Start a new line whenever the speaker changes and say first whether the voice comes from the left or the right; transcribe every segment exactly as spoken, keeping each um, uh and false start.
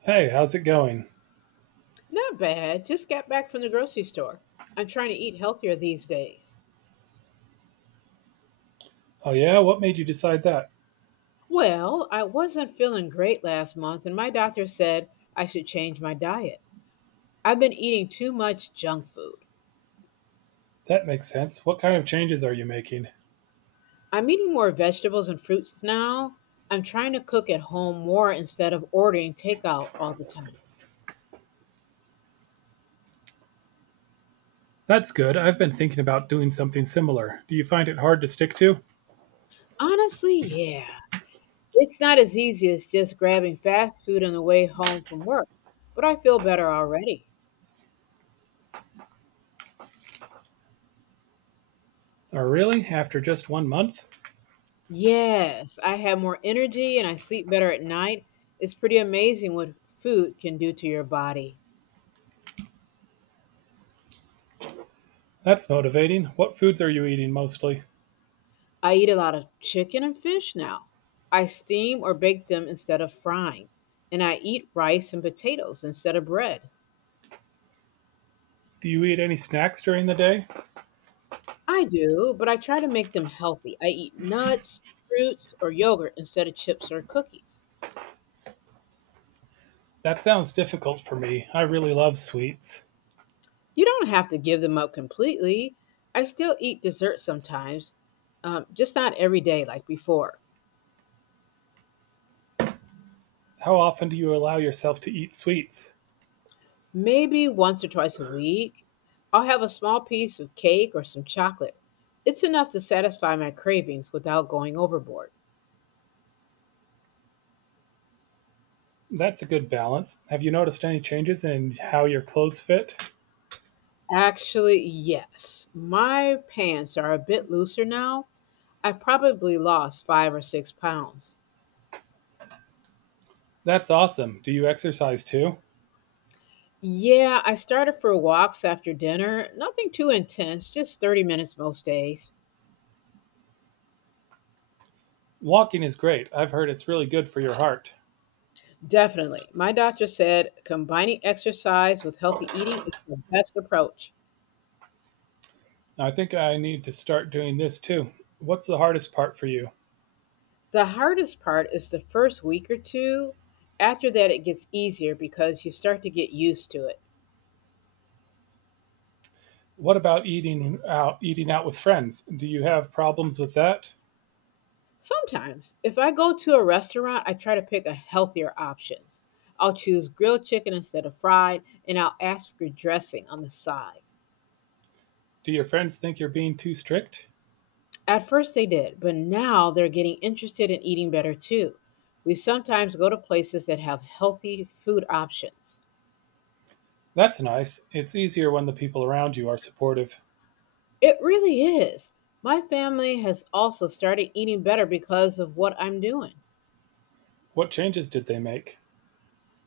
right: Hey, how's it going?
left: Not bad. Just got back from the grocery store. I'm trying to eat healthier these days.
right: Oh, yeah? What made you decide that?
left: Well, I wasn't feeling great last month, and my doctor said I should change my diet. I've been eating too much junk food.
right: That makes sense. What kind of changes are you making?
left: I'm eating more vegetables and fruits now. I'm trying to cook at home more instead of ordering takeout all the time.
right: That's good. I've been thinking about doing something similar. Do you find it hard to stick to?
left: Honestly, yeah. It's not as easy as just grabbing fast food on the way home from work, but I feel better already.
right: Oh, really? After just one month?
left: Yes, I have more energy and I sleep better at night. It's pretty amazing what food can do to your body.
right: That's motivating. What foods are you eating mostly?
left: I eat a lot of chicken and fish now. I steam or bake them instead of frying. And I eat rice and potatoes instead of bread.
right: Do you eat any snacks during the day?
left: I do, but I try to make them healthy. I eat nuts, fruits, or yogurt instead of chips or cookies.
right: That sounds difficult for me. I really love sweets.
left: You don't have to give them up completely. I still eat dessert sometimes, um, just not every day like before.
right: How often do you allow yourself to eat sweets?
left: Maybe once or twice a week, I'll have a small piece of cake or some chocolate. It's enough to satisfy my cravings without going overboard.
right: That's a good balance. Have you noticed any changes in how your clothes fit?
left: Actually, yes. My pants are a bit looser now. I've probably lost five or six pounds.
right: That's awesome. Do you exercise too?
left: Yeah, I started for walks after dinner. Nothing too intense, just thirty minutes most days.
right: Walking is great. I've heard it's really good for your heart.
left: Definitely. My doctor said combining exercise with healthy eating is the best approach.
right: I think I need to start doing this too. What's the hardest part for you?
left: The hardest part is the first week or two. After that, it gets easier because you start to get used to it.
right: What about eating out eating out with friends? Do you have problems with that?
left: Sometimes, if I go to a restaurant, I try to pick a healthier options. I'll choose grilled chicken instead of fried, and I'll ask for dressing on the side.
right: Do your friends think you're being too strict?
left: At first, they did, but now they're getting interested in eating better too. We sometimes go to places that have healthy food options.
right: That's nice. It's easier when the people around you are supportive.
left: It really is. My family has also started eating better because of what I'm doing.
right: What changes did they make?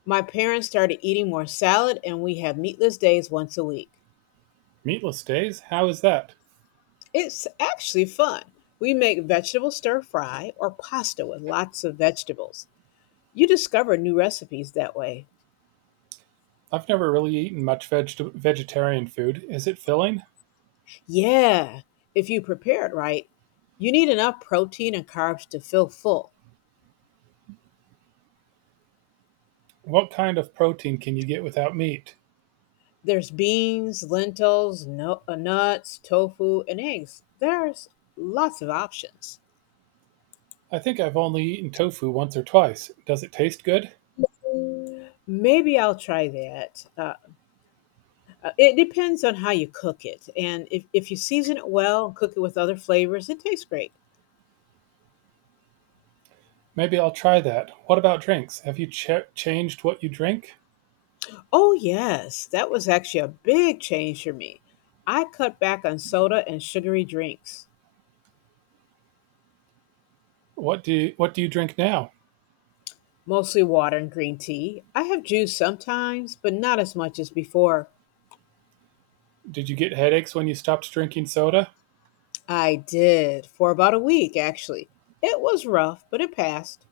left: My parents started eating more salad, and we have meatless days once a week.
right: Meatless days? How is that?
left: It's actually fun. We make vegetable stir fry or pasta with lots of vegetables. You discover new recipes that way.
right: I've never really eaten much veg- vegetarian food. Is it filling?
left: Yeah, if you prepare it right, you need enough protein and carbs to feel full.
right: What kind of protein can you get without meat?
left: There's beans, lentils, nu- uh, nuts, tofu, and eggs. There's lots of options.
right: I think I've only eaten tofu once or twice. Does it taste good?
left: Maybe I'll try that. Uh, Uh, It depends on how you cook it. And if, if you season it well and cook it with other flavors, it tastes great.
right: Maybe I'll try that. What about drinks? Have you ch- changed what you drink?
left: Oh, yes, that was actually a big change for me. I cut back on soda and sugary drinks,
right: What do you, what do you drink now?
left: mostly water and green tea. I have juice sometimes, but not as much as before.
right: Did you get headaches when you stopped drinking soda?
left: I did for about a week, actually. It was rough, but it passed.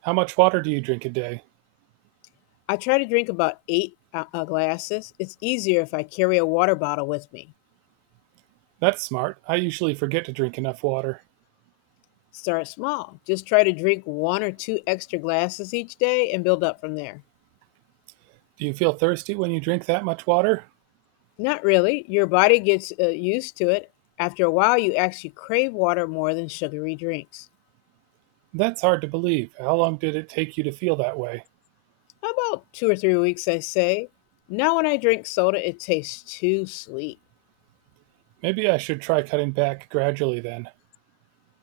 right: How much water do you drink a day?
left: I try to drink about eight uh, uh, glasses. It's easier if I carry a water bottle with me.
right: That's smart. I usually forget to drink enough water.
left: Start small. Just try to drink one or two extra glasses each day and build up from there.
right: Do you feel thirsty when you drink that much water?
left: Not really. Your body gets uh, used to it. After a while, you actually crave water more than sugary drinks.
right: That's hard to believe. How long did it take you to feel that way?
left: About two or three weeks, I say. Now, when I drink soda, it tastes too sweet.
right: Maybe I should try cutting back gradually then.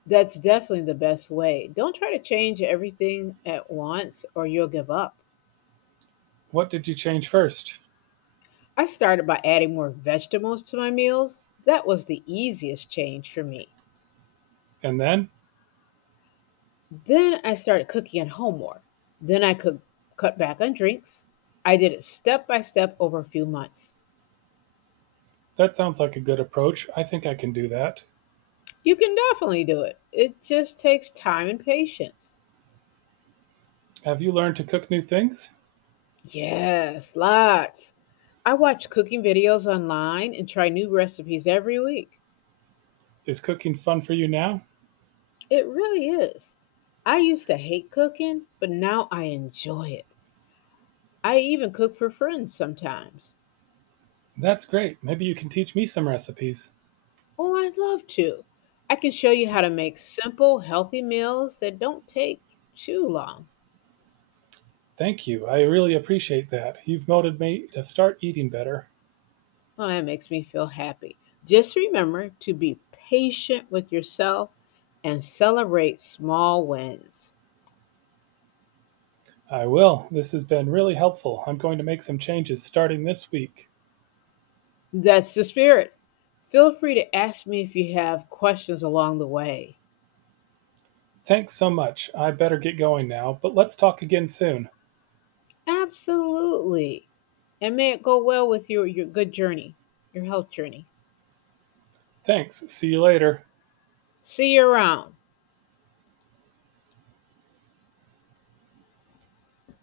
left: That's definitely the best way. Don't try to change everything at once or you'll give up.
right: What did you change first?
left: I started by adding more vegetables to my meals. That was the easiest change for me.
right: And then?
left: Then I started cooking at home more. Then I could cut back on drinks. I did it step by step over a few months.
right: That sounds like a good approach. I think I can do that.
left: You can definitely do it. It just takes time and patience.
right: Have you learned to cook new things?
left: Yes, lots. I watch cooking videos online and try new recipes every week.
right: Is cooking fun for you now?
left: It really is. I used to hate cooking, but now I enjoy it. I even cook for friends sometimes.
right: That's great. Maybe you can teach me some recipes.
left: Oh, I'd love to. I can show you how to make simple, healthy meals that don't take too long.
right: Thank you. I really appreciate that. You've motivated me to start eating better.
left: Well, that makes me feel happy. Just remember to be patient with yourself and celebrate small wins.
right: I will. This has been really helpful. I'm going to make some changes starting this week.
left: That's the spirit. Feel free to ask me if you have questions along the way.
right: Thanks so much. I better get going now, but let's talk again soon.
left: Absolutely. And may it go well with your, your good journey, your health journey.
right: Thanks. See you later.
left: See you around.